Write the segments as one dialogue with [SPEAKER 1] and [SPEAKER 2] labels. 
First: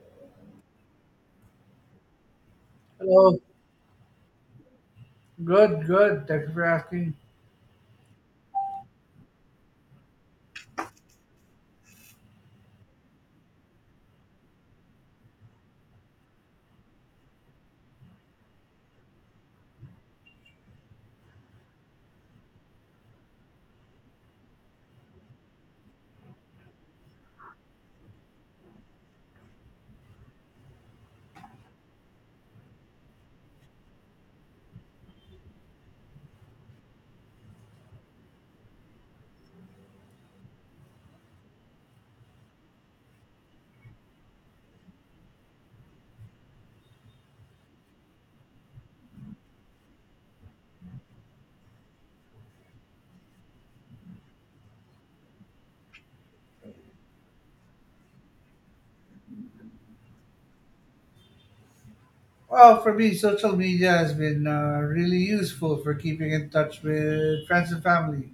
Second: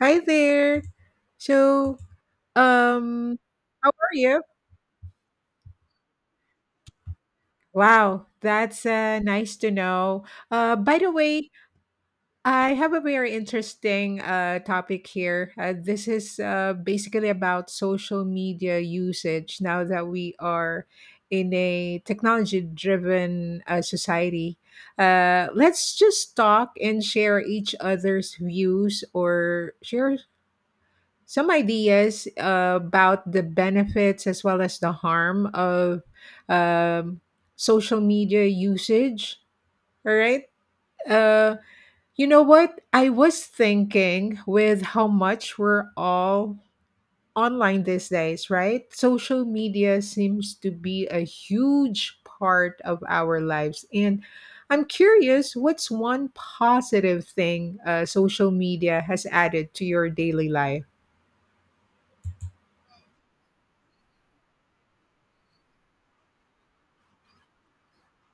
[SPEAKER 1] Hi there. So, um,
[SPEAKER 2] Hello.
[SPEAKER 1] how are you?
[SPEAKER 2] Good, good. Thank you for asking.
[SPEAKER 1] Wow, that's nice to know. By the way, I have a very interesting topic here. This is basically about social media usage now that we are in a technology driven society. Let's just talk and share each other's views or share some ideas about the benefits as well as the harm of um, social media usage. All right. Uh, you know what? I was thinking with how much we're all online these days, right? Social media seems to be a huge part of our lives. And I'm curious, what's one positive thing social media has added to your daily life?
[SPEAKER 2] Well, for me, social media has been really useful for keeping in touch with friends and family,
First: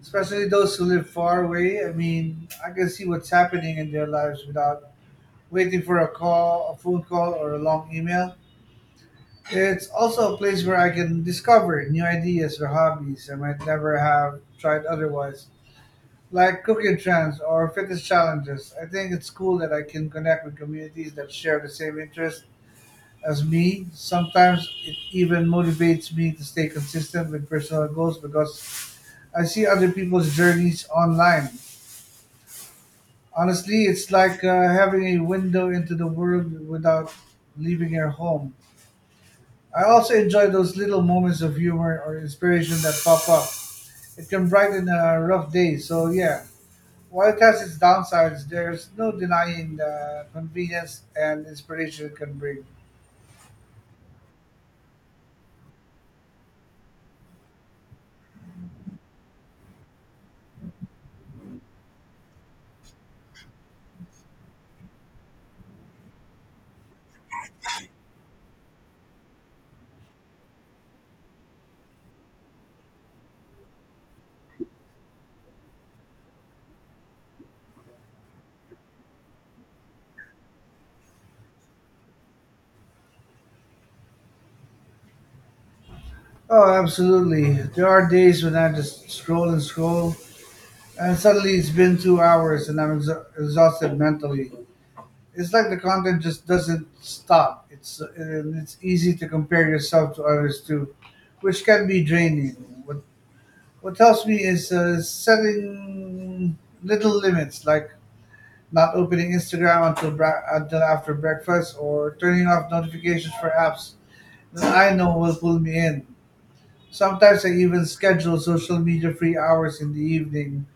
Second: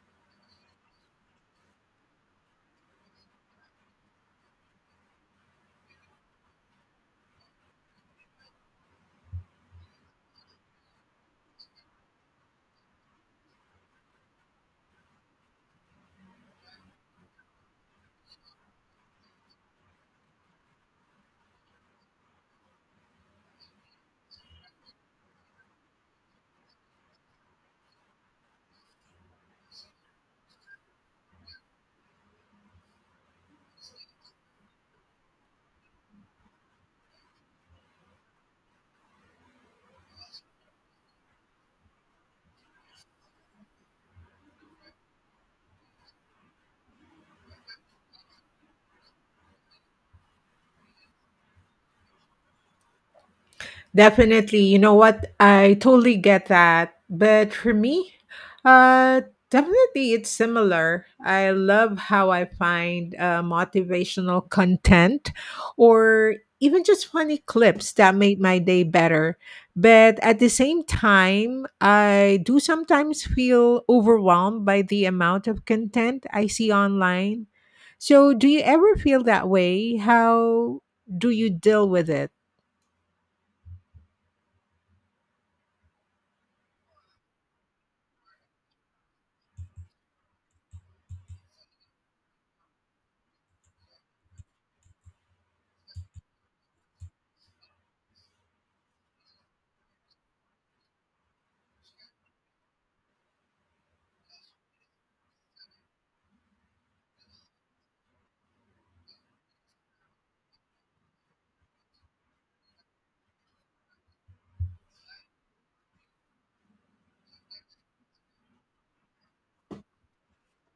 [SPEAKER 2] especially those who live far away. I mean, I can see what's happening in their lives without waiting for a call, a phone call, or a long email. It's also a place where I can discover new ideas or hobbies I might never have tried otherwise, like cooking trends or fitness challenges. I think it's cool that I can connect with communities that share the same interests as me. Sometimes it even motivates me to stay consistent with personal goals because I see other people's journeys online. Honestly, it's like having a window into the world without leaving your home. I also enjoy those little moments of humor or inspiration that pop up. It can brighten a rough day. So yeah, while it has its downsides, there's no denying the convenience and inspiration it can bring.
[SPEAKER 1] Definitely. You know what? I totally get that. But for me, uh, definitely it's similar. I love how I find motivational content or even just funny clips that make my day better. But at the same time, I do sometimes feel overwhelmed by the amount of content I see online. So, do you ever feel that way? How do you deal with it?
[SPEAKER 2] Oh, absolutely. There are days when I just scroll and scroll, and suddenly it's been 2 hours and I'm exa exhausted mentally. It's like the content just doesn't stop. It's easy to compare yourself to others too, which can be draining. What what helps me is setting little limits, like not opening Instagram until after breakfast, or turning off notifications for apps that I know will pull me in. Sometimes I even schedule social media free hours in the evening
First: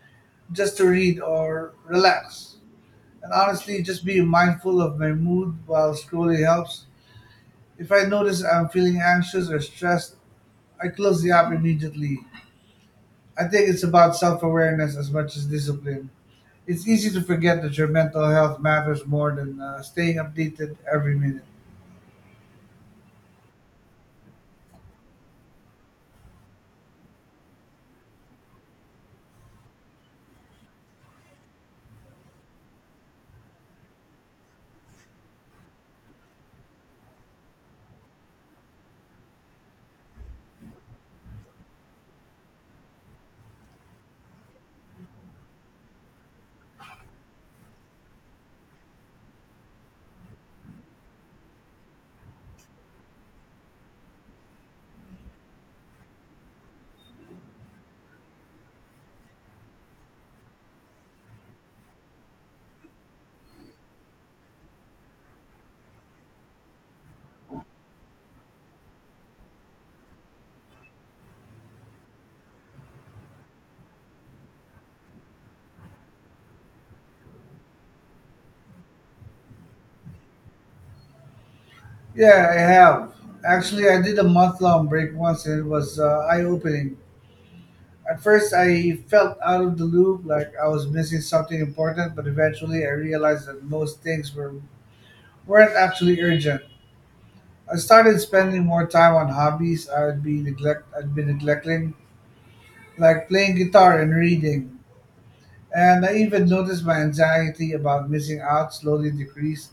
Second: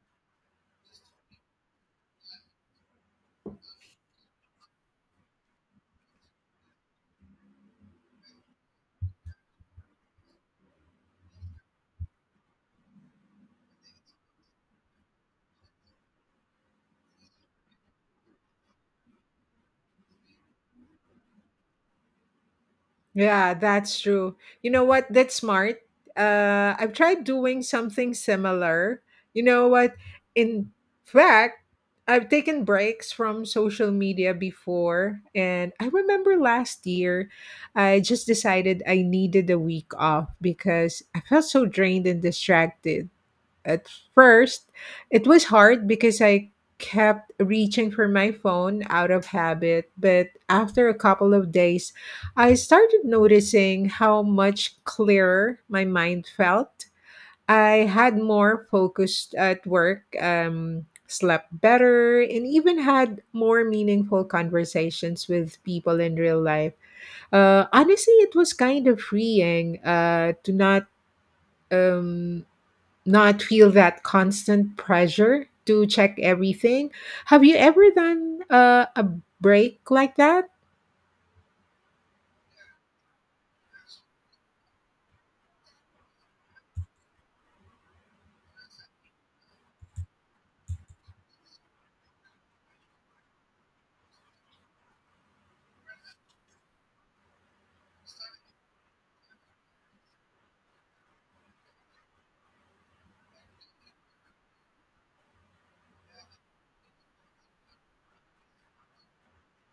[SPEAKER 2] just to read or relax. And honestly, just being mindful of my mood while scrolling helps. If I notice I'm feeling anxious or stressed, I close the app immediately. I think it's about self awareness as much as discipline. It's easy to forget that your mental health matters more than staying updated every minute.
[SPEAKER 1] Yeah, that's true. You know what? That's smart. I've tried doing something similar. You know what? In fact, I've taken breaks from social media before. And I remember last year, I just decided I needed a week off because I felt so drained and distracted. At first, it was hard because I kept reaching for my phone out of habit, but after a couple of days, I started noticing how much clearer my mind felt. I had more focused at work, slept better, and even had more meaningful conversations with people in real life. Honestly, it was kind of freeing to Um, not feel that constant pressure to check everything. Have you ever done a break like that?
[SPEAKER 2] Yeah, I have. Actually, I did a month long break once and it was eye opening. At first, I felt out of the loop, like I was missing something important, but eventually I realized that most things weren't actually urgent. I started spending more time on hobbies I'd been neglecting, like playing guitar and reading. And I even noticed my anxiety about missing out slowly decreased.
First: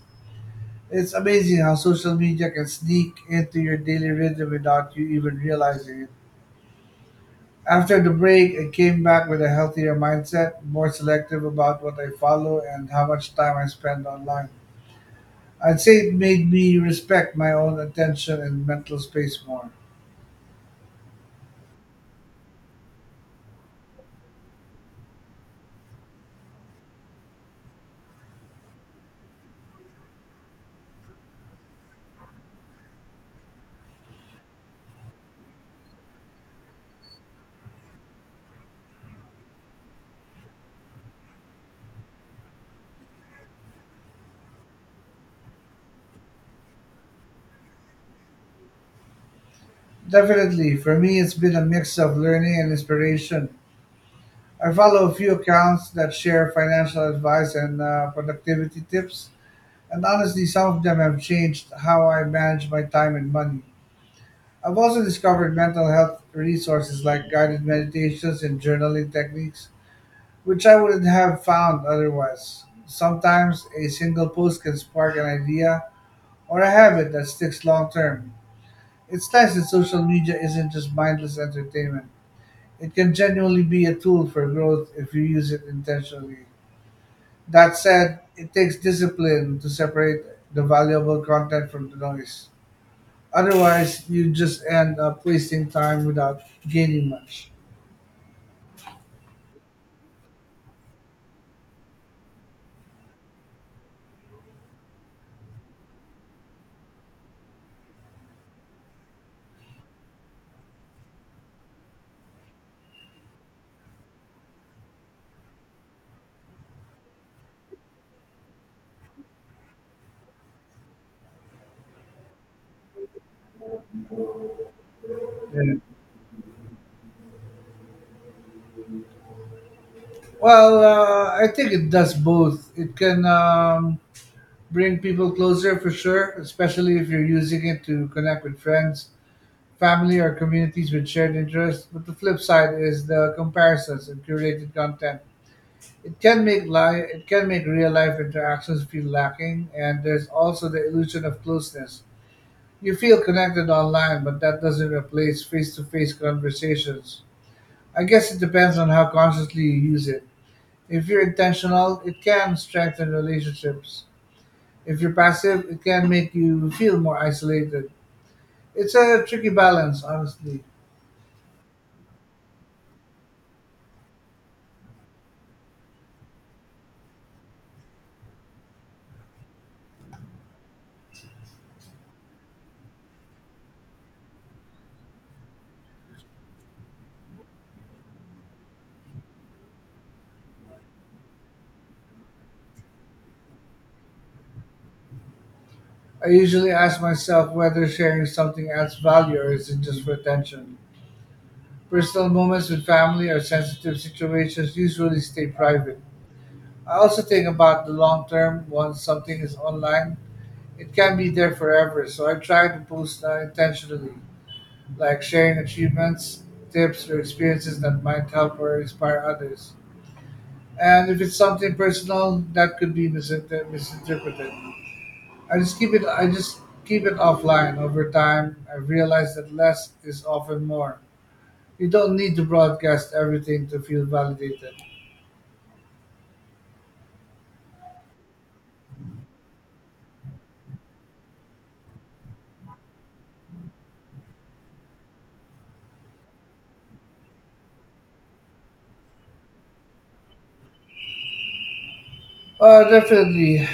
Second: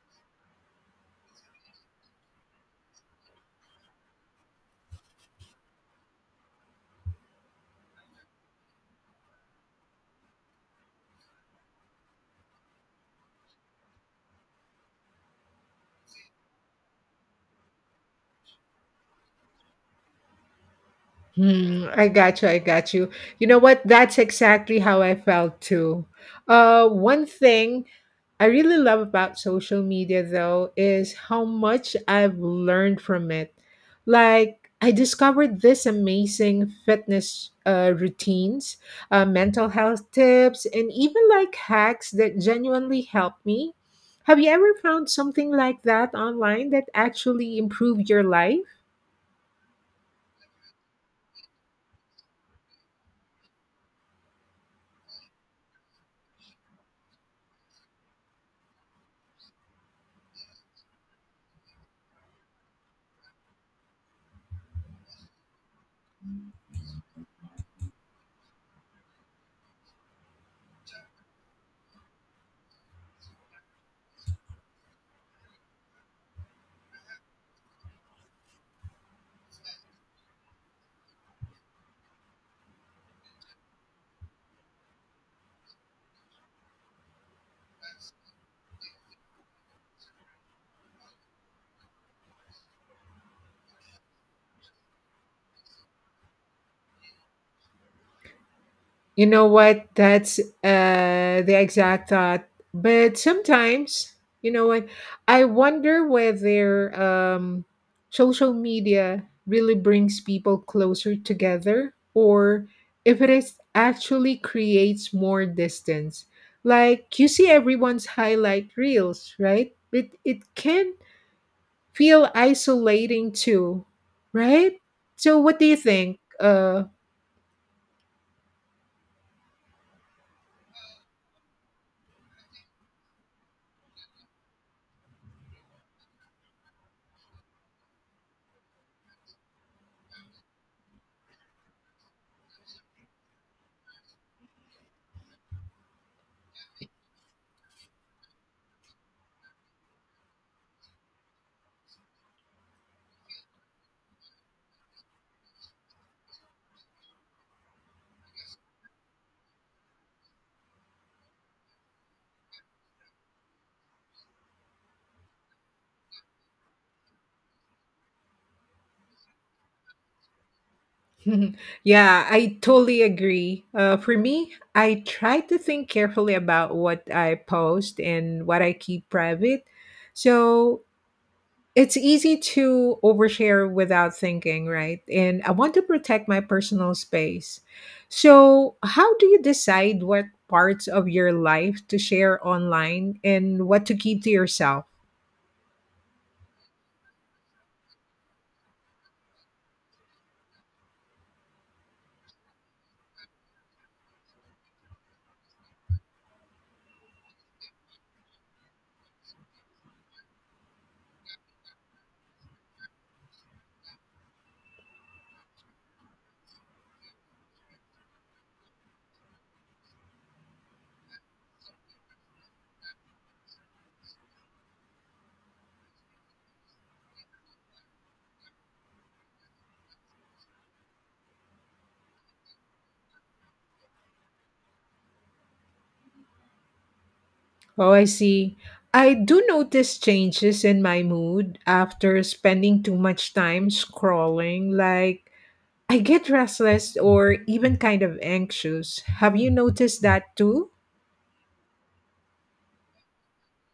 [SPEAKER 2] It's amazing how social media can sneak into your daily rhythm without you even realizing it. After the break, I came back with a healthier mindset, more selective about what I follow and how much time I spend online. I'd say it made me respect my own attention and mental space more.
[SPEAKER 1] Hmm, I got you. I got you. You know what? That's exactly how I felt too. One thing I really love about social media though is how much I've learned from it. Like I discovered this amazing fitness routines, mental health tips, and even like hacks that genuinely help me. Have you ever found something like that online that actually improved your life?
[SPEAKER 2] Definitely, for me, it's been a mix of learning and inspiration. I follow a few accounts that share financial advice and productivity tips, and honestly, some of them have changed how I manage my time and money. I've also discovered mental health resources like guided meditations and journaling techniques which I wouldn't have found otherwise. Sometimes a single post can spark an idea or a habit that sticks long term. It's nice that social media isn't just mindless entertainment. It can genuinely be a tool for growth if you use it intentionally. That said, it takes discipline to separate the valuable content from the noise. Otherwise, you just end up wasting time without gaining much.
[SPEAKER 1] You know what? That's the exact thought. But sometimes, you know what? I wonder whether social media really brings people closer together or if it is actually creates more distance. Like you see everyone's highlight reels, right? But it can feel isolating too, right? So, what do
[SPEAKER 2] Yeah.
[SPEAKER 1] you think?
[SPEAKER 2] Well, I think it does both. It can bring people closer for sure, especially if you're using it to connect with friends, family, or communities with shared interests. But the flip side is the comparisons and curated content. It can make li it can make real life interactions feel lacking, and there's also the illusion of closeness. You feel connected online, but that doesn't replace face-to-face conversations. I guess it depends on how consciously you use it. If you're intentional, it can strengthen relationships. If you're passive, it can make you feel more isolated. It's a tricky balance, honestly.
[SPEAKER 1] Yeah, I totally agree. For me, I try to think carefully about what I post and what I keep private. So it's easy to overshare without thinking, right? And I want to protect my personal space. So, how do you decide what parts of your life to share online and what to keep to yourself?
[SPEAKER 2] I usually ask myself whether sharing something adds value or is it just for attention. Personal moments with family or sensitive situations usually stay private. I also think about the long term. Once something is online, it can be there forever, so I try to post intentionally, like sharing achievements, tips, or experiences that might help or inspire others. And if it's something personal, that could be misinterpreted. I just keep it offline. Over time, I realized that less is often more. You don't need to broadcast everything to feel validated.
[SPEAKER 1] Oh, I see. I do notice changes in my mood after spending too much time scrolling. Like, I get restless or even kind of anxious. Have you noticed that too?
[SPEAKER 2] Definitely.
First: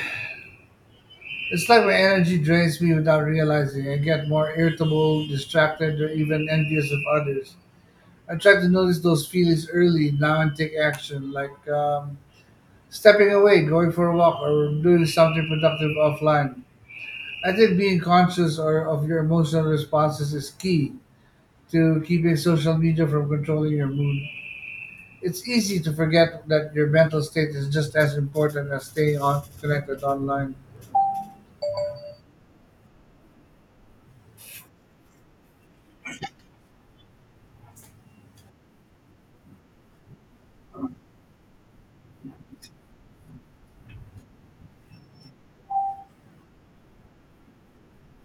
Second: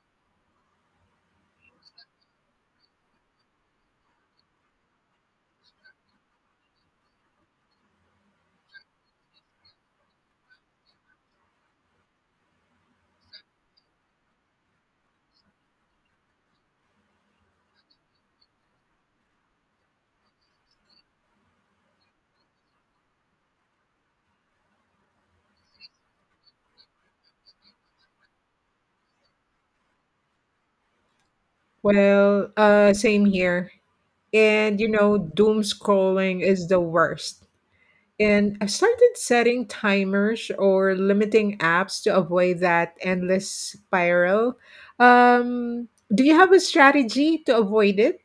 [SPEAKER 2] It's like my energy drains me without realizing. I get more irritable, distracted, or even envious of others. I try to notice those feelings early now and take action, like stepping away, going for a walk, or doing something productive offline. I think being conscious or of your emotional responses is key to keeping social media from controlling your mood. It's easy to forget that your mental state is just as important as staying on connected online.
[SPEAKER 1] Well, same here. And, you know, doom scrolling is the worst. And I started setting timers or limiting apps to avoid that endless spiral. Um, do you have a strategy to avoid it?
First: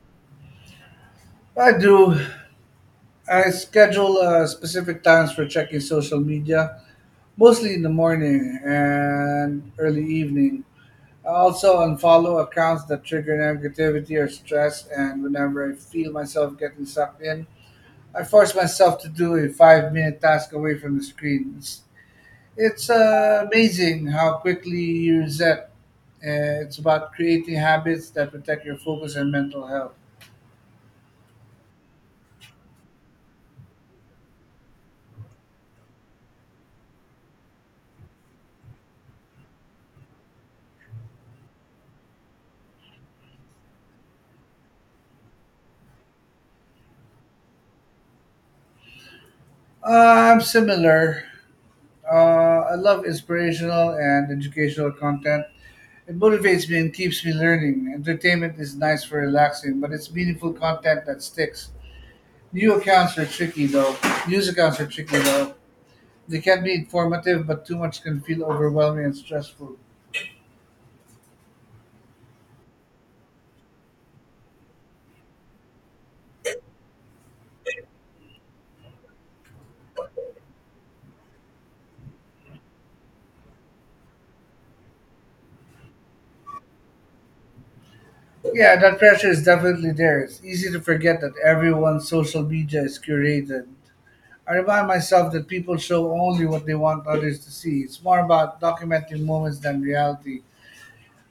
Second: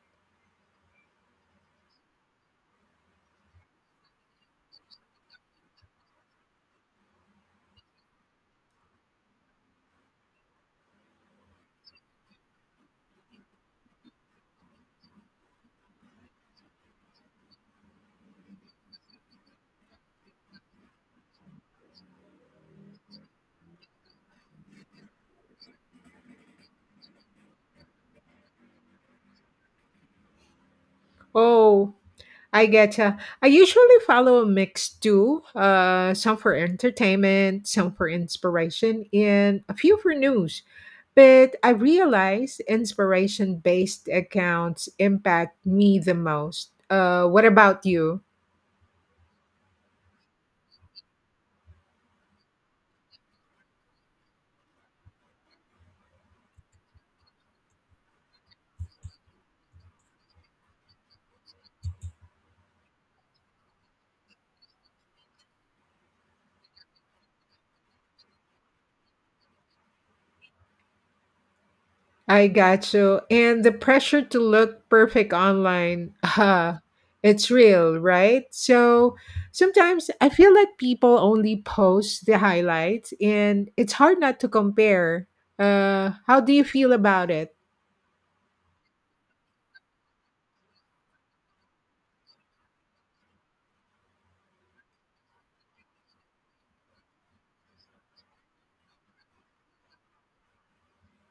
[SPEAKER 2] I do. I schedule specific times for checking social media, mostly in the morning and early evening. I also unfollow accounts that trigger negativity or stress, and whenever I feel myself getting sucked in, I force myself to do a 5 minute task away from the screen. It's amazing how quickly you reset. It's about creating habits that protect your focus and mental health.
[SPEAKER 1] Oh, I getcha. I usually follow a mix too, some for entertainment, some for inspiration, and a few for news. But I realize inspiration based accounts impact me the most. What about you?
[SPEAKER 2] Uh, I'm similar. I love inspirational and educational content. It motivates me and keeps me learning. Entertainment is nice for relaxing, but it's meaningful content that sticks. New accounts are tricky though. News accounts are tricky though. They can be informative, but too much can feel overwhelming and stressful.
[SPEAKER 1] I got you. And the pressure to look perfect online, it's real, right? So sometimes I feel like people only post the highlights, and it's hard not to compare. How do you feel about it?
[SPEAKER 2] Yeah, that pressure is definitely there. It's easy to forget that everyone's social media is curated. I remind myself that people show only what they want others to see. It's more about documenting moments than reality.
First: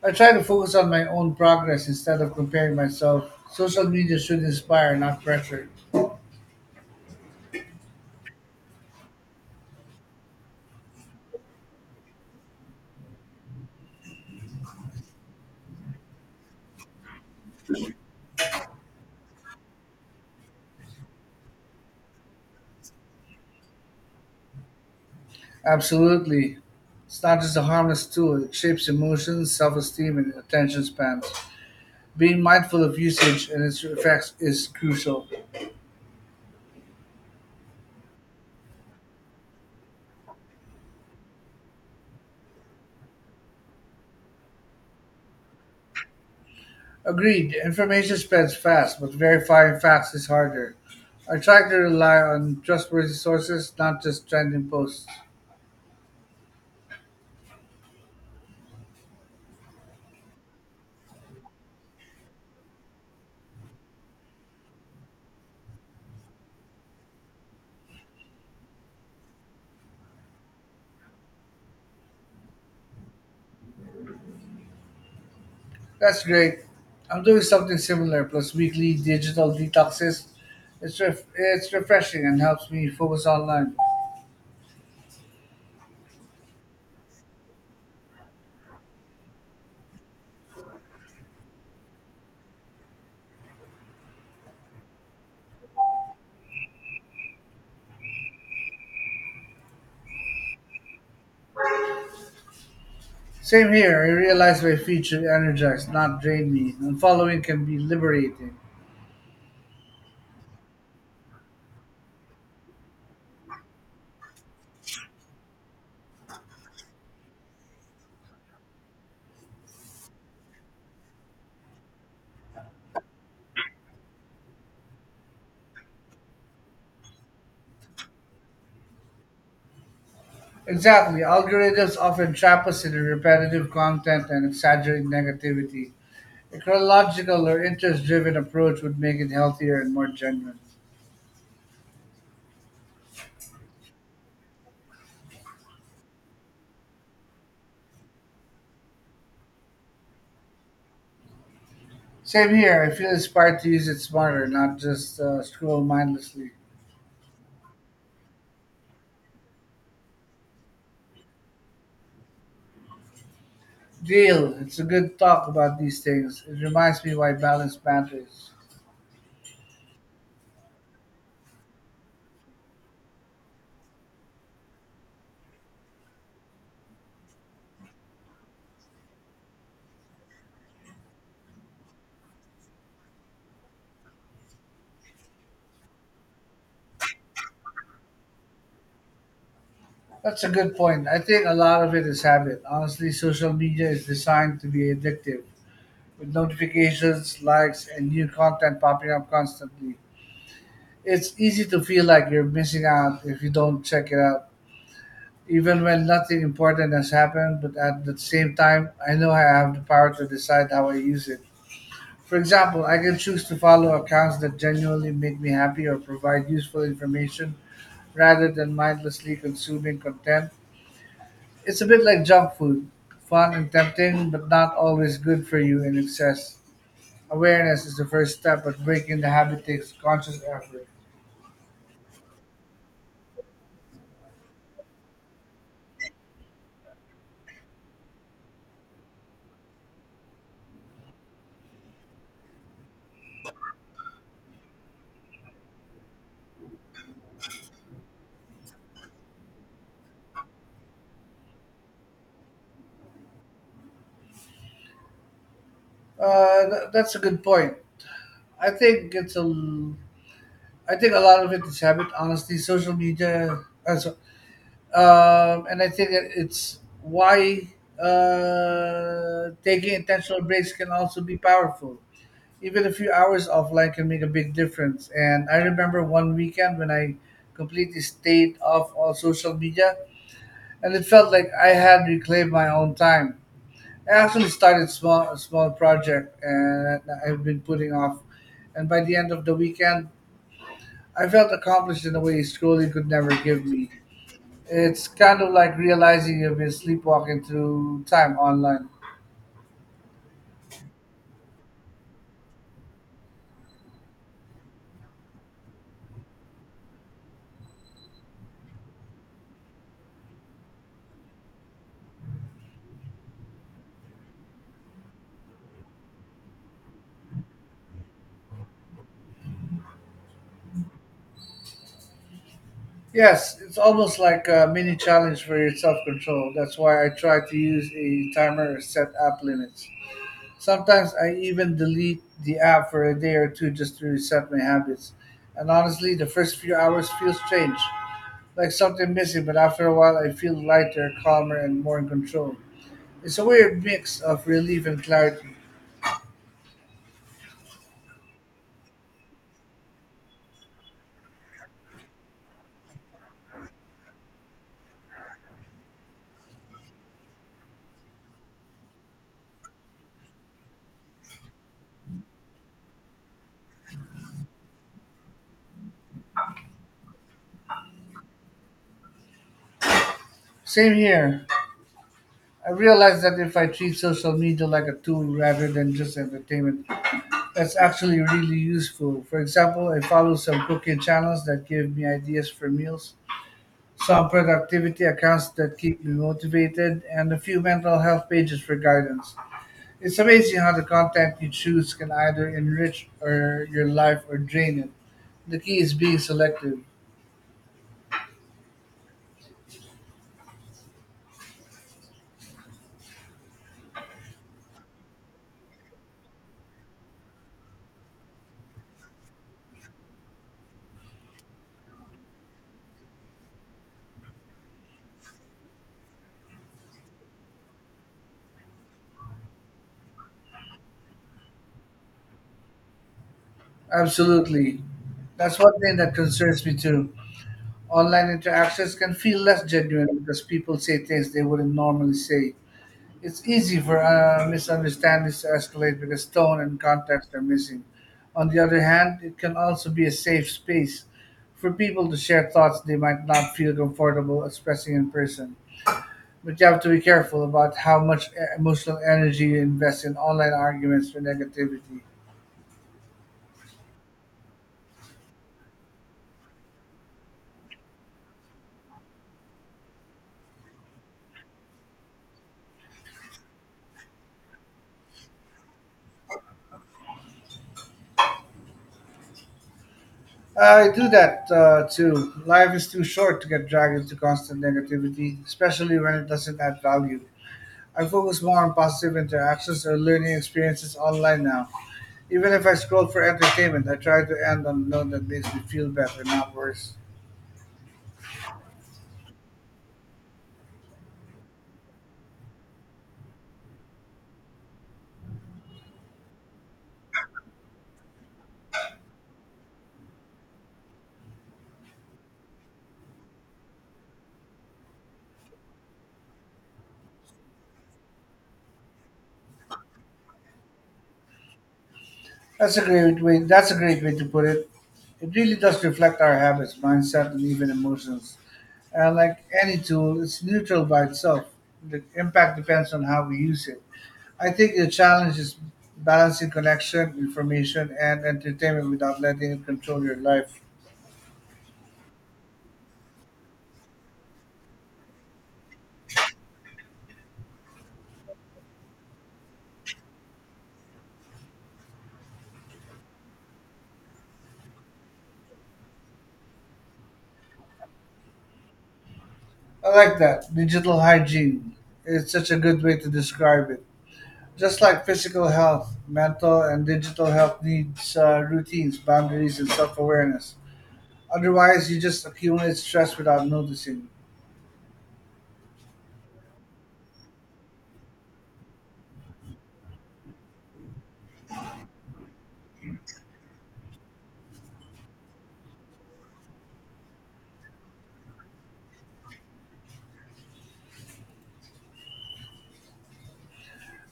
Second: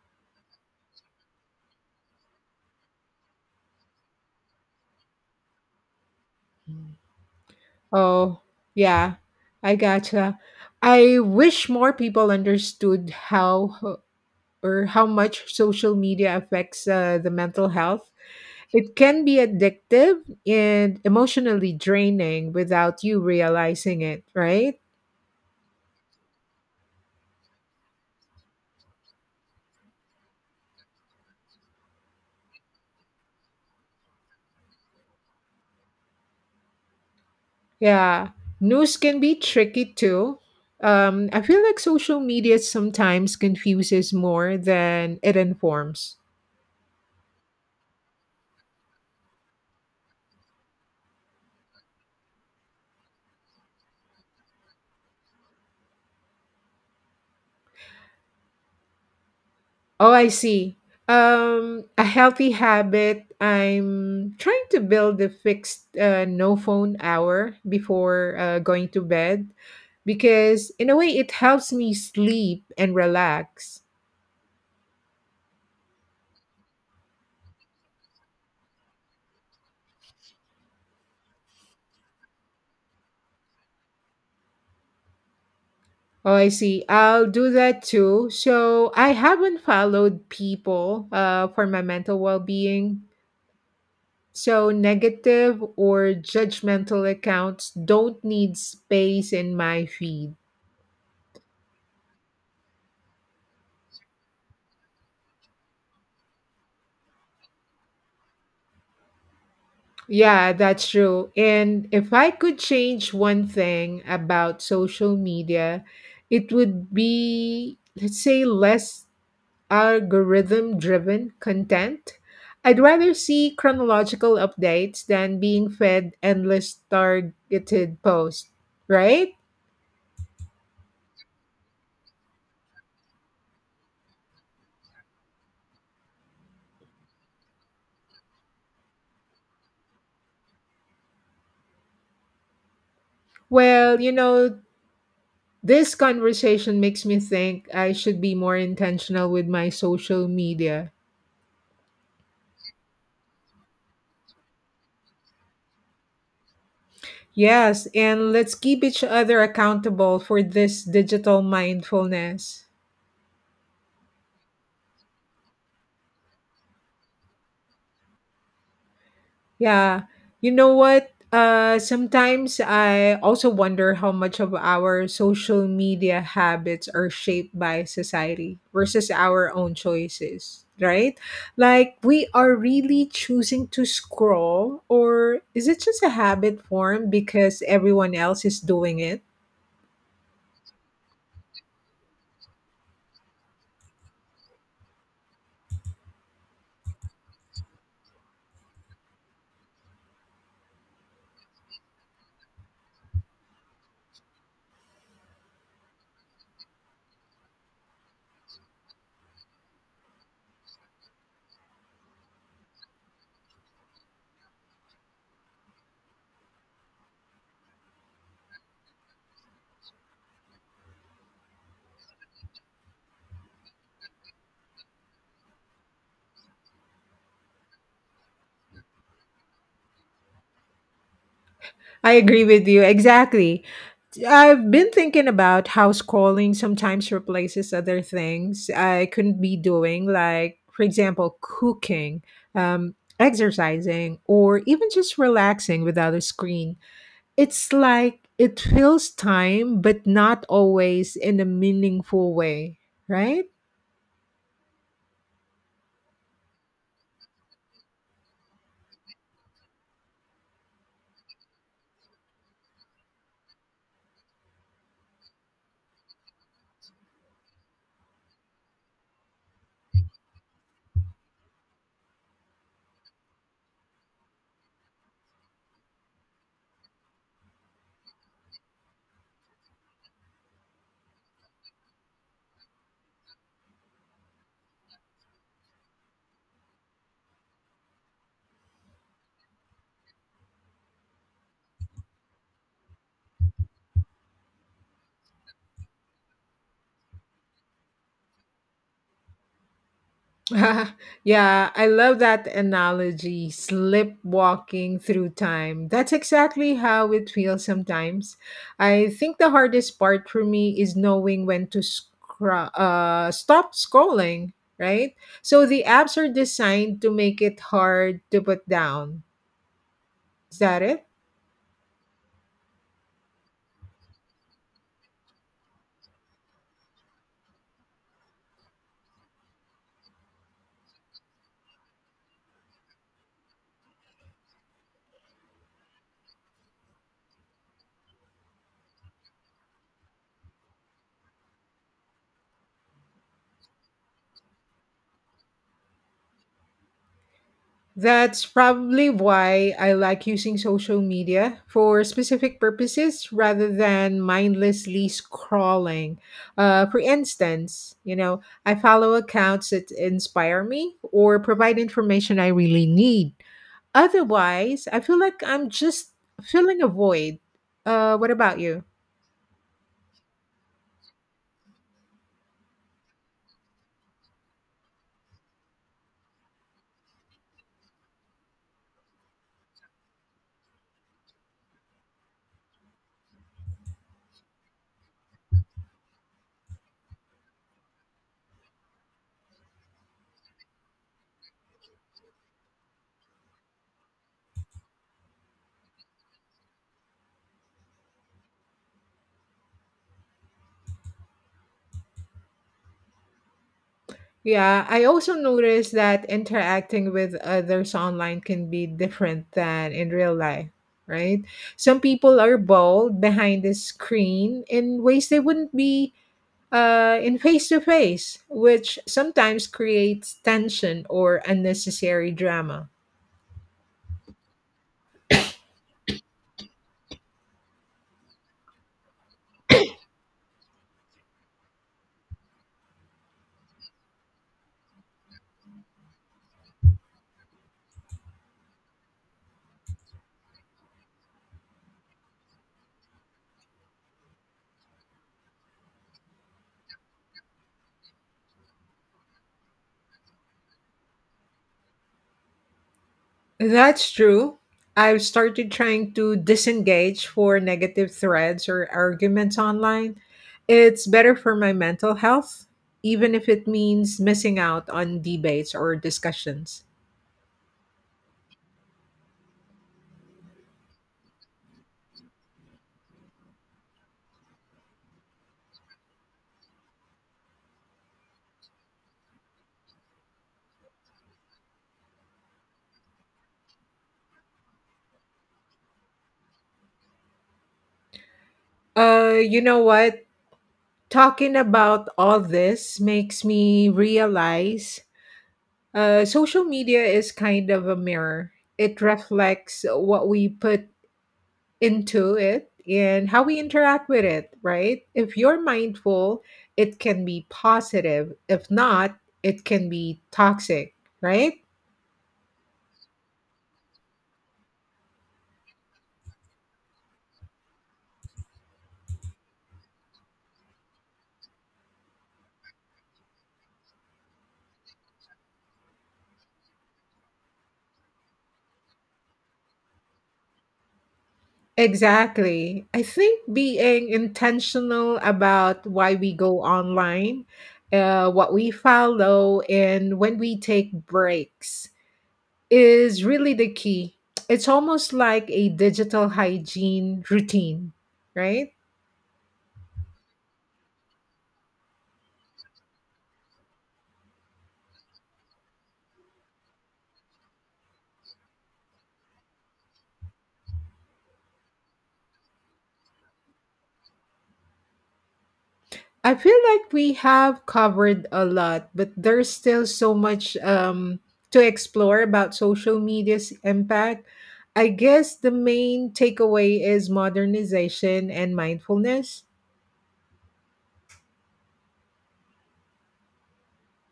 [SPEAKER 2] I try to focus on my own progress instead of comparing myself. Social media should inspire, not pressure.
[SPEAKER 1] Oh, yeah, I gotcha. I wish more people understood how or how much social media affects the mental health. It can be addictive and emotionally draining without you realizing it, right?
[SPEAKER 2] Absolutely. It's not just a harmless tool, it shapes emotions, self esteem, and attention spans. Being mindful of usage and its effects is crucial.
[SPEAKER 1] Yeah. News can be tricky too. I feel like social media sometimes confuses more than it informs.
[SPEAKER 2] Agreed, information spreads fast, but verifying facts is harder. I try to rely on trustworthy sources, not just trending posts.
[SPEAKER 1] Oh, I see. A healthy habit. I'm trying to build a fixed no phone hour before going to bed because, in a way, it helps me sleep and relax.
[SPEAKER 2] That's great. I'm doing something similar, plus weekly digital detoxes. It's refreshing and helps me focus online.
[SPEAKER 1] Oh, I see. I'll do that too. So I haven't followed people for my mental well being. So negative or judgmental accounts don't need space in my feed.
[SPEAKER 2] Same here, I realize my feed should energize, not drain me, and following can be liberating.
[SPEAKER 1] Yeah, that's true. And if I could change one thing about social media, it would be, let's say, less algorithm driven content. I'd rather see chronological updates than being fed endless targeted posts, right?
[SPEAKER 2] Exactly, algorithms often trap us in repetitive content and exaggerate negativity. A chronological or interest-driven approach would make it healthier and more genuine.
[SPEAKER 1] Well, you know, this conversation makes me think I should be more intentional with my social media.
[SPEAKER 2] Same here. I feel inspired to use it smarter, not just scroll mindlessly.
[SPEAKER 1] Yes, and let's keep each other accountable for this digital mindfulness.
[SPEAKER 2] Deal. It's a good talk about these things. It reminds me why balance matters.
[SPEAKER 1] Yeah. You know what? Sometimes I also wonder how much of our social media habits are shaped by society versus our own choices, right? Like, we are really choosing to scroll, or is it just a habit form because everyone else is doing it?
[SPEAKER 2] That's a good point. I think a lot of it is habit. Honestly, social media is designed to be addictive, with notifications, likes, and new content popping up constantly. It's easy to feel like you're missing out if you don't check it out, even when nothing important has happened, but at the same time, I know I have the power to decide how I use it. For example, I can choose to follow accounts that genuinely make me happy or provide useful information rather than mindlessly consuming content. It's a bit like junk food, fun and tempting, but not always good for you in excess. Awareness is the first step, but breaking the habit takes conscious effort.
[SPEAKER 1] I agree with you. Exactly. I've been thinking about how scrolling sometimes replaces other things I couldn't be doing, like, for example, cooking, exercising, or even just relaxing without a screen. It's like it fills time, but not always in a meaningful way, right?
[SPEAKER 2] That's a good point. I think it's a l- I think a lot of it is habit, honestly, uh, so- and I think it's why taking intentional breaks can also be powerful. Even a few hours offline can make a big difference. And I remember one weekend when I completely stayed off all social media, and it felt like I had reclaimed my own time. I actually started small, a small project, and I've been putting off. And by the end of the weekend, I felt accomplished in a way schooling could never give me. It's kind of like realizing you've been sleepwalking through time online.
[SPEAKER 1] yeah, I love that analogy, slipwalking through time. That's exactly how it feels sometimes. I think the hardest part for me is knowing when to stop scrolling, right? So the apps are designed to make it hard to put down. Is that it?
[SPEAKER 2] Yes, it's almost like a mini challenge for your self control. That's why I try to use a timer or set app limits. Sometimes I even delete the app for a day or two just to reset my habits. And honestly, the first few hours feel strange, like something missing, but after a while I feel lighter, calmer, and more in control. It's a weird mix of relief and clarity.
[SPEAKER 1] That's probably why I like using social media for specific purposes rather than mindlessly scrolling. For instance, you know, I follow accounts that inspire me or provide information I really need. Otherwise, I feel like I'm just filling a void. What about you?
[SPEAKER 2] Same here. I realized that if I treat social media like a tool rather than just entertainment, that's actually really useful. For example, I follow some cooking channels that give me ideas for meals, some productivity accounts that keep me motivated, and a few mental health pages for guidance. It's amazing how the content you choose can either enrich or your life or drain it. The key is being selective.
[SPEAKER 1] Yeah, I also noticed that interacting with others online can be different than in real life, right? Some people are bold behind the screen in ways they wouldn't be in face to face, which sometimes creates tension or unnecessary drama.
[SPEAKER 2] Absolutely. That's one thing that concerns me too. Online interactions can feel less genuine because people say things they wouldn't normally say. It's easy for misunderstandings to escalate because tone and context are missing. On the other hand, it can also be a safe space for people to share thoughts they might not feel comfortable expressing in person. But you have to be careful about how much emotional energy you invest in online arguments for negativity.
[SPEAKER 1] That's true. I've started trying to disengage for negative threads or arguments online. It's better for my mental health, even if it means missing out on debates or discussions.
[SPEAKER 2] I do that too. Life is too short to get dragged into constant negativity, especially when it doesn't add value. I focus more on positive interactions or learning experiences online now. Even if I scroll for entertainment, I try to end on a note that makes me feel better, not worse.
[SPEAKER 1] You know what? Talking about all this makes me realize social media is kind of a mirror. It reflects what we put into it and how we interact with it, right? If you're mindful, it can be positive. If not, it can be toxic, right?
[SPEAKER 2] That's a great way. That's a great way to put it. It really does reflect our habits, mindset, and even emotions. And like any tool, it's neutral by itself. The impact depends on how we use it. I think the challenge is balancing connection, information, and entertainment without letting it control your life.
[SPEAKER 1] Exactly. I think being intentional about why we go online, what we follow, and when we take breaks is really the key. It's almost like a digital hygiene routine, right?
[SPEAKER 2] I like that. Digital hygiene. It's such a good way to describe it. Just like physical health, mental and digital health needs routines, boundaries, and self awareness. Otherwise, you just accumulate stress without noticing.
[SPEAKER 1] I feel like we have covered a lot, but there's still so much to explore about social media's impact. I guess the main takeaway is modernization and mindfulness.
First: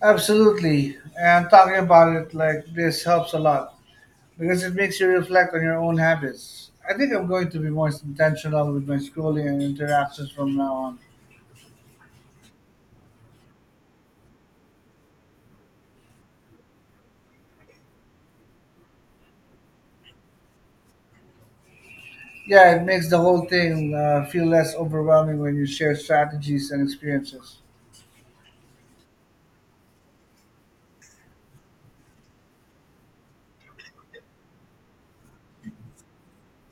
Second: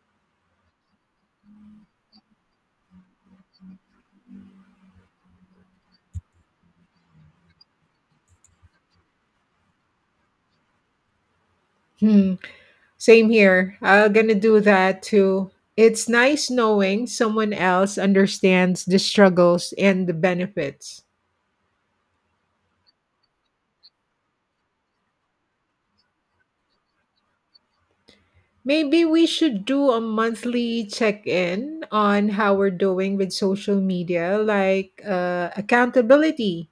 [SPEAKER 2] Absolutely. And talking about it like this helps a lot because it makes you reflect on your own habits. I think I'm going to be more intentional with my scrolling and interactions from now on.
[SPEAKER 1] Hmm. Same here. I'm gonna do that too. It's nice knowing someone else understands the struggles and the benefits.
[SPEAKER 2] Yeah, it makes the whole thing feel less overwhelming when you share strategies and experiences.
[SPEAKER 1] Maybe we should do a monthly check in on how we're doing with social media, like accountability.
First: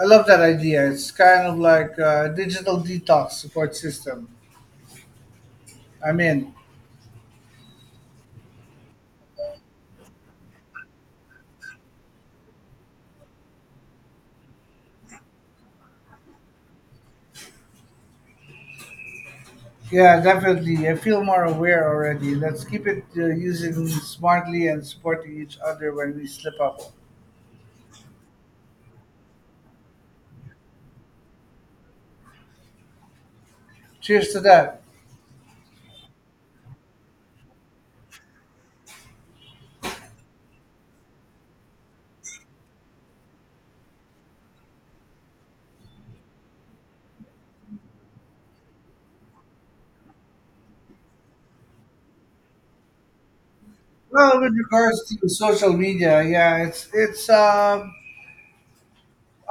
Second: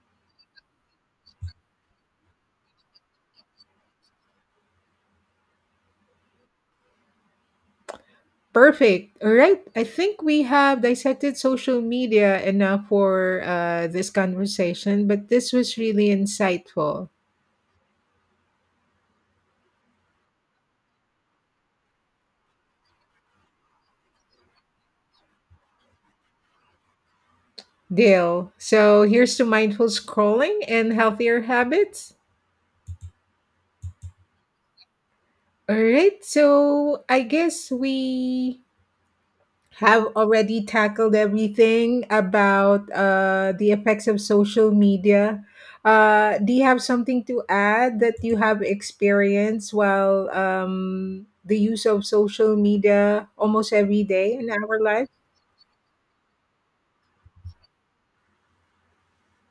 [SPEAKER 2] I love that idea. It's kind of like a digital detox support system. I'm in.
[SPEAKER 1] Perfect. All right. I think we have dissected social media enough for this conversation, but this was really insightful.
[SPEAKER 2] Yeah, definitely. I feel more aware already. Let's keep it using smartly and supporting each other when we slip up.
[SPEAKER 1] Dale. So here's to mindful scrolling and healthier habits.
[SPEAKER 2] Cheers to that.
[SPEAKER 1] All right. So I guess we have already tackled everything about the effects of social media. Do you have something to add that you have experienced while the use of social media almost every day
[SPEAKER 2] Well,
[SPEAKER 1] in
[SPEAKER 2] with
[SPEAKER 1] our
[SPEAKER 2] regards
[SPEAKER 1] life?
[SPEAKER 2] to social media, yeah, it's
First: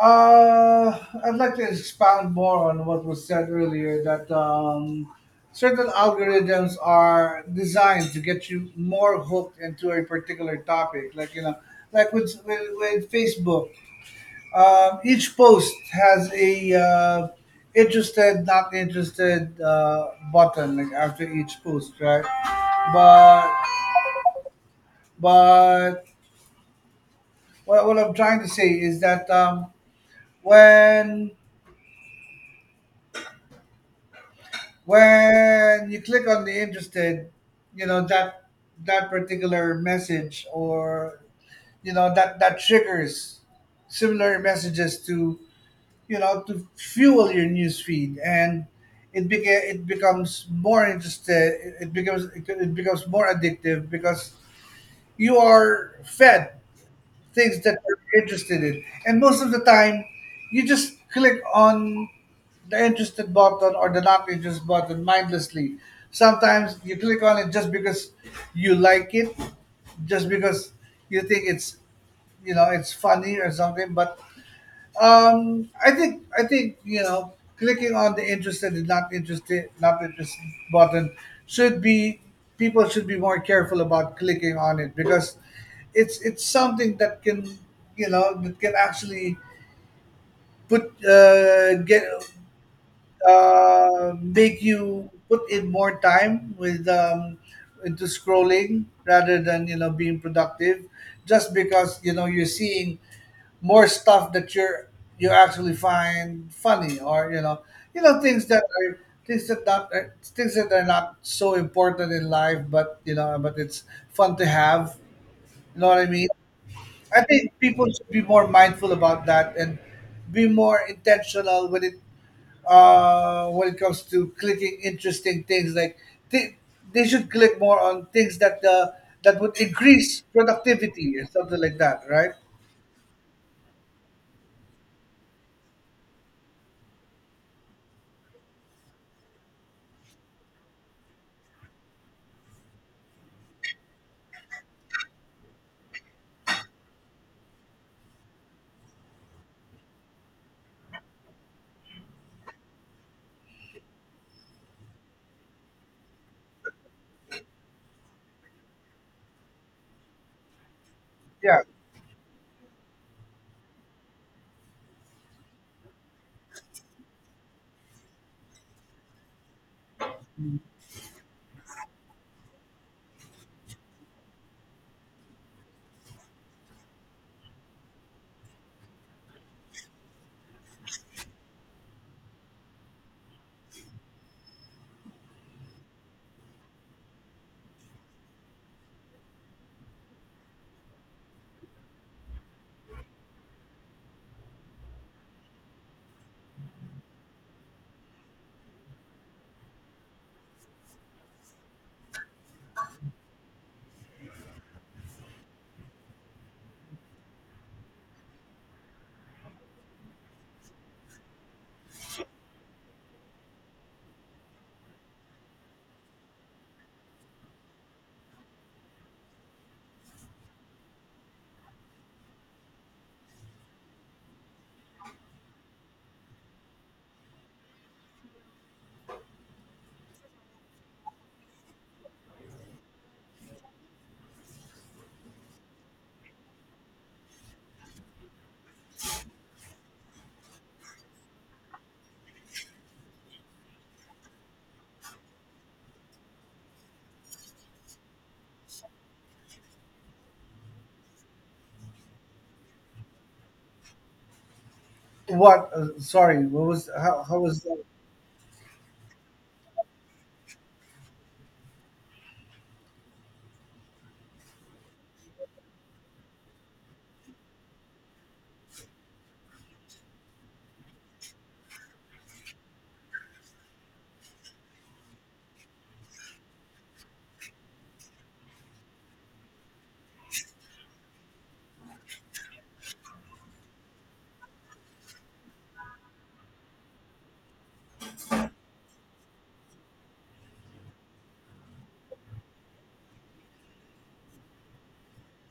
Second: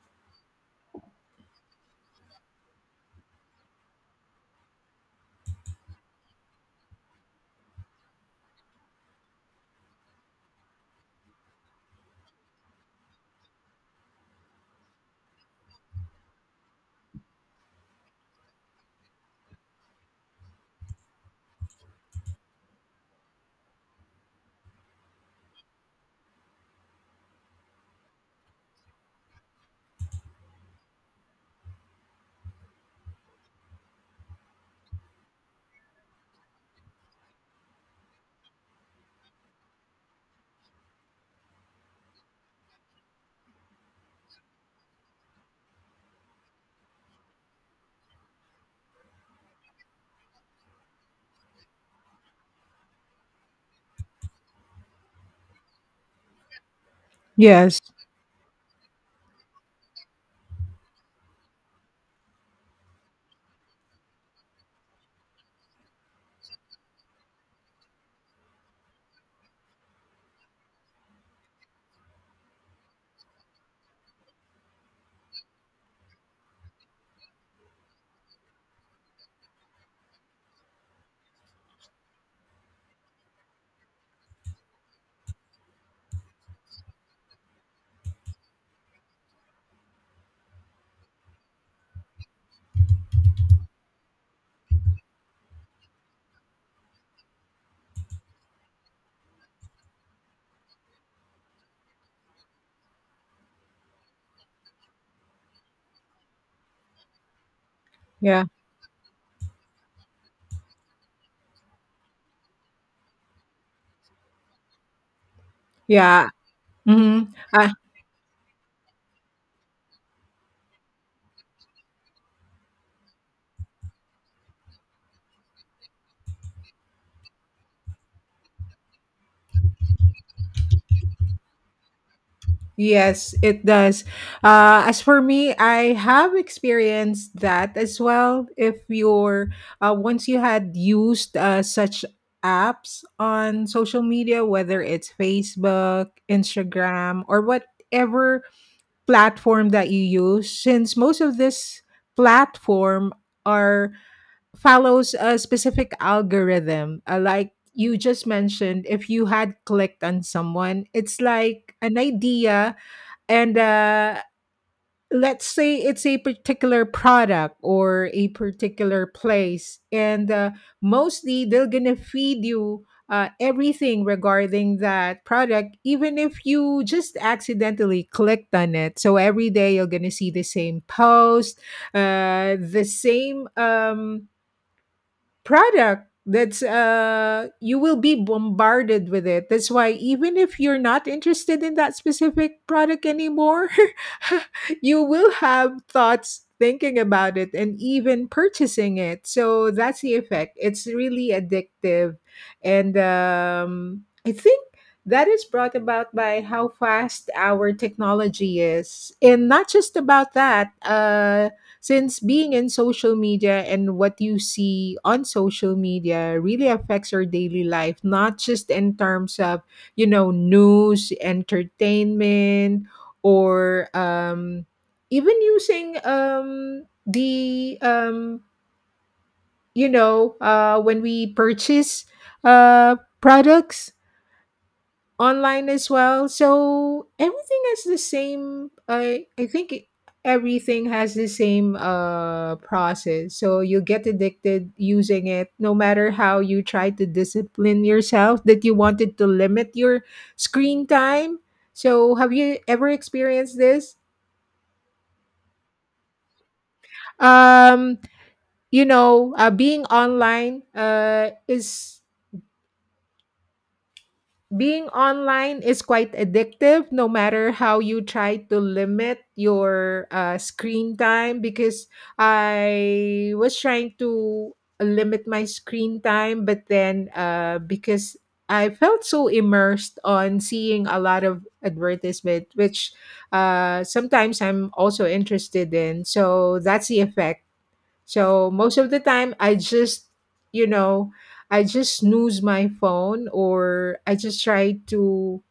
[SPEAKER 2] uh I'd like to expound more on what was said earlier that certain algorithms are designed to get you more hooked into a particular topic, like like with Facebook. Each post has a interested, not interested button like after each post, right? But but what I'm trying to say is that when when you click on the interested, you know that that particular message or you know that that triggers similar messages to to fuel your news feed. And it becomes more interested. It becomes more addictive because you are fed things
[SPEAKER 1] Yes.
[SPEAKER 2] that you're interested in, and most of the time you just click on the interested button or the not interested button mindlessly. Sometimes you click on it just because you like it, just because you think it's it's funny or something. But um, I think clicking on the interested and not interested button should be— people should be more careful about clicking on it, because it's something that can that can actually put get make you put in more time with into scrolling rather than being productive, just because you're seeing more stuff that you actually find funny, or
[SPEAKER 1] Yeah.
[SPEAKER 2] things that are— things that are not so important in life, but but it's fun to have. You know what I mean?
[SPEAKER 1] Yeah.
[SPEAKER 2] I
[SPEAKER 1] Hmm.
[SPEAKER 2] think people should be more mindful about that and be more intentional when it— when it comes to clicking interesting things, like th- they should click more on things that that would increase productivity or something like that, right?
[SPEAKER 1] Yes, it does. As for me, I have experienced that as well. If you're Once you had used such apps on social media, whether it's Facebook, Instagram, or whatever platform that you use, since most of this platform are follows a specific algorithm, like you just mentioned, if you had clicked on someone, it's
[SPEAKER 2] Yeah.
[SPEAKER 1] like an idea and let's say it's a particular product or a particular place, and mostly they're gonna feed you everything regarding that product even if you just accidentally clicked on it, so every day you're gonna see the same post, the same product, that's you will be bombarded with it. That's why even if you're not interested in that specific product anymore, you will have thoughts thinking about it and even purchasing it. So that's the effect, it's really addictive. And I think that is brought about by how fast our technology is, and not just about that, since being in social media and what you see on social media really affects your daily life, not just in terms of, you know, news, entertainment, or even using you know, when we purchase products online as well. So everything has the same. I think everything has the same process. So you get addicted using it, no matter how you try to discipline yourself that you wanted to limit your screen time. So have you ever experienced this?
[SPEAKER 2] What? Sorry. What was? How? How was that?
[SPEAKER 1] Um, you know, being online is quite addictive no matter how you try to limit your screen time. Because I was trying to limit my screen time, but then because I felt so immersed on seeing a lot of advertisement which sometimes I'm also interested in, so that's the effect. So most of the time, I just, you know, I just snooze my phone or I just try to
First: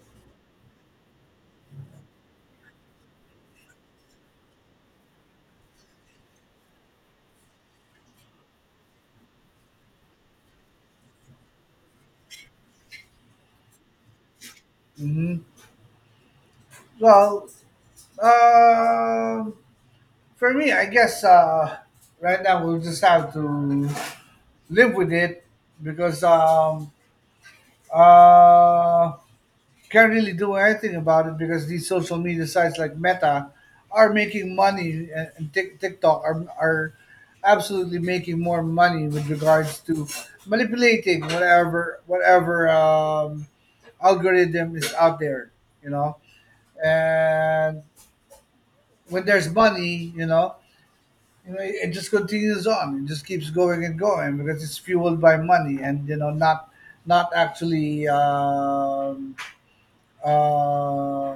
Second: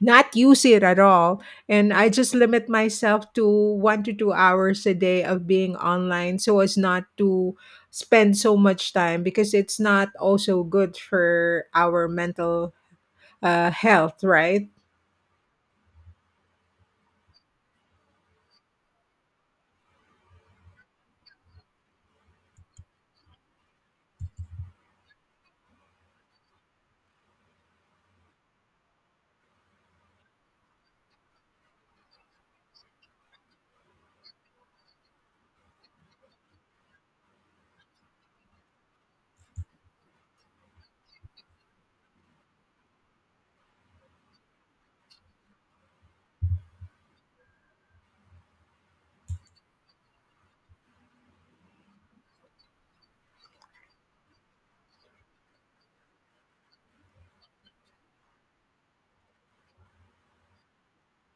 [SPEAKER 1] not use it at all. And I just limit myself to 1 to 2 hours a day of being online so as not to spend so much time because it's not also good for our mental health, right?
[SPEAKER 2] Hmm. Well, um, for me, I guess right now we'll just have to live with it because uh, can't really do anything about it because these social media sites like Meta are making money, and TikTok are absolutely making more money with regards to manipulating whatever algorithm is out there, you know. And when there's money, it just continues on. It just keeps going and going because it's fueled by money and not not actually uh,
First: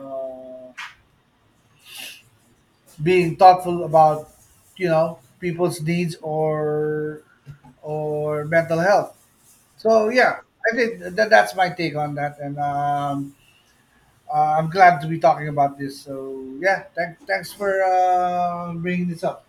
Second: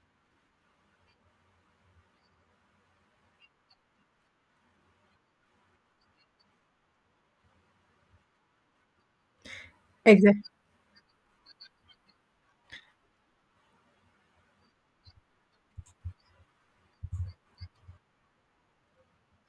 [SPEAKER 2] being thoughtful about people's needs or mental health. So yeah,
[SPEAKER 1] Exactly.
[SPEAKER 2] I think that that's my take on that. And I'm glad to be talking about this, so yeah, thanks for bringing this up.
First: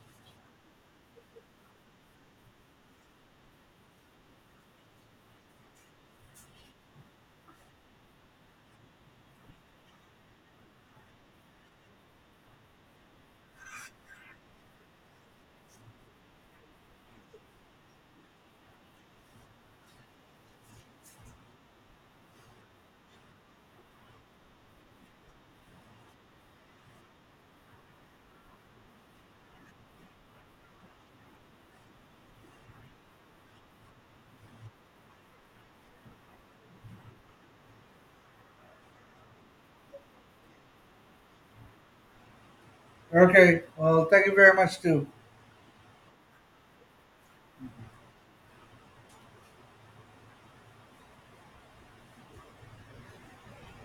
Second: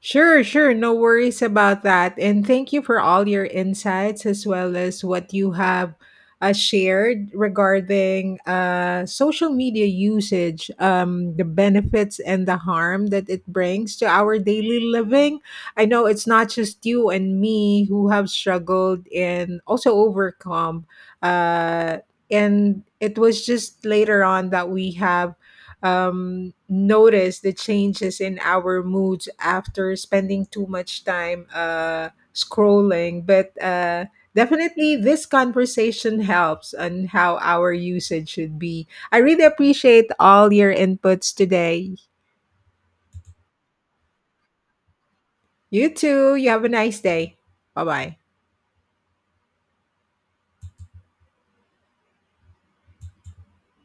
[SPEAKER 1] Sure, sure. No worries about that. And thank you for all your insights as well as what you have shared regarding social media usage, the benefits and the harm that it brings to our daily living. I know it's not just you and me who have struggled and also overcome. Uh, and it was just later on that we have notice the changes in our moods after spending too much time scrolling. But definitely, this conversation helps on how our usage should be. I really appreciate all your inputs today.
[SPEAKER 2] Okay, well, thank you very much too.
[SPEAKER 1] You too. You have a nice day. Bye bye.